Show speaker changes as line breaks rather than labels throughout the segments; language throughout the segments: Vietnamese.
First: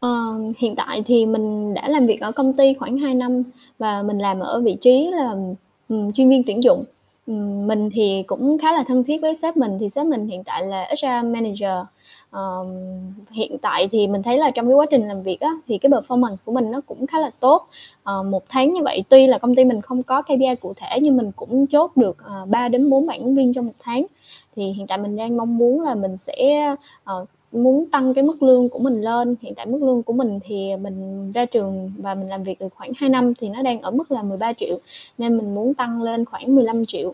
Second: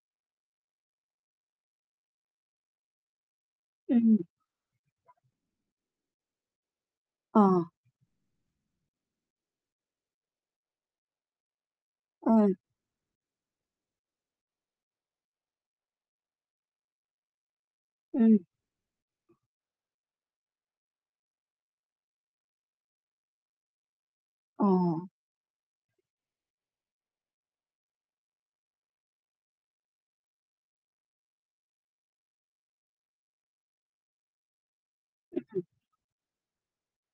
Ờ, hiện tại thì mình đã làm việc ở công ty khoảng 2 năm và
Ừm.
mình làm ở vị trí là, ừm, chuyên viên tuyển dụng.
Ờ.
Ừm, mình thì cũng khá là thân thiết với sếp mình, thì sếp mình hiện tại là HR manager.
Ờm.
Ờm, hiện tại thì mình thấy là trong cái quá trình làm việc á, thì cái performance của mình nó cũng khá là tốt, ờ,
Ừm.
1 tháng như vậy tuy là công ty mình không có KPI cụ thể, nhưng mình cũng chốt được, ờ, 3-4 bạn ứng viên trong 1 tháng.
Ờ.
Thì hiện tại mình đang mong muốn là mình sẽ, ờ, muốn tăng cái mức lương của mình lên, hiện tại mức lương của mình thì, à, mình ra trường và mình làm việc được khoảng 2 năm, thì nó đang ở mức là 13.000.000 nên
Ưm,
mình
ừm.
muốn tăng lên khoảng 15.000.000.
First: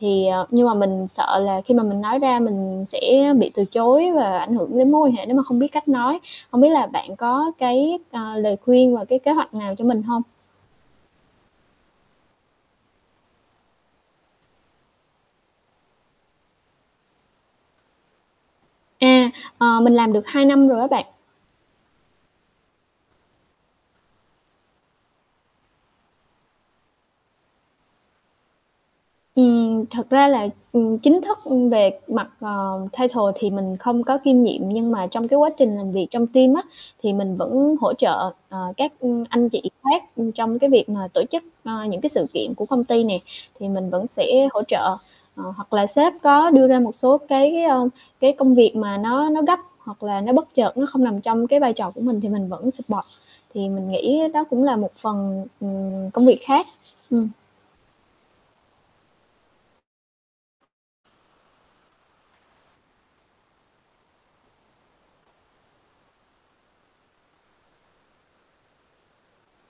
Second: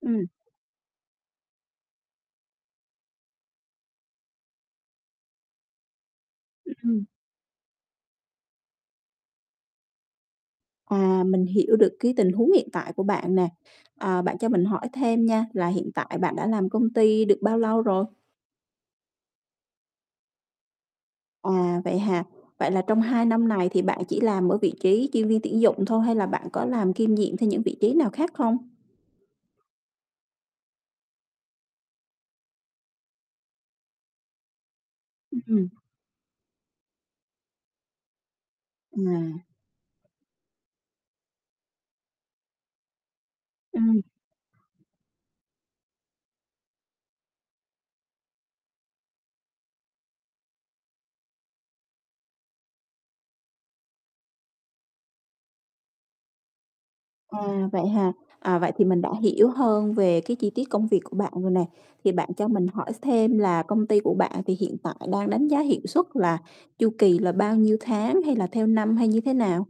Thì,
Ừm.
à nhưng mà mình sợ là khi mà mình nói ra mình sẽ bị từ chối và ảnh hưởng đến mối quan hệ nếu mà không biết cách nói, hông biết là
Ừm.
bạn có cái, à, lời khuyên và cái kế hoạch nào cho mình hông?
À, mình hiểu được cái tình huống hiện tại của bạn nè, ờ, bạn cho mình hỏi thêm nha là hiện tại bạn đã làm công ty được bao lâu rồi?
À, ờ, mình làm được 2 năm rồi á bạn.
À, vậy hả? Vậy là trong 2 năm này thì bạn chỉ làm ở vị trí chuyên viên tuyển dụng thôi hay là bạn có làm kiêm nhiệm thêm những vị trí nào khác không?
Ừm, thật ra là, ừm, chính thức về mặt, ờ, title thì mình không có kiêm nghiệm, nhưng mà trong cái
Ưm,
quá
ừm.
trình làm việc trong team á, thì mình vẫn hỗ trợ, ờ, các, ưm,
À.
anh chị khác, ưm, trong cái việc mà tổ chức, ờ, những cái sự kiện của công ty này, thì mình
Ừm.
vẫn sẽ hỗ trợ. Ờ, hoặc là sếp có đưa ra một số cái, ơ, cái công việc mà nó nó gấp hoặc là nó bất chợt, nó không nằm trong cái vai trò của mình thì mình vẫn support, thì mình nghĩ đó cũng là một phần, ừm, công việc khác. Ừm.
À, vậy hả? À, vậy thì mình đã hiểu hơn về cái chi tiết công việc của bạn rồi nè. Thì bạn cho mình hỏi s thêm là công ty của bạn thì hiện tại đang đánh giá hiệu suất là chu kỳ là bao nhiêu tháng, hay là theo năm, hay như thế nào?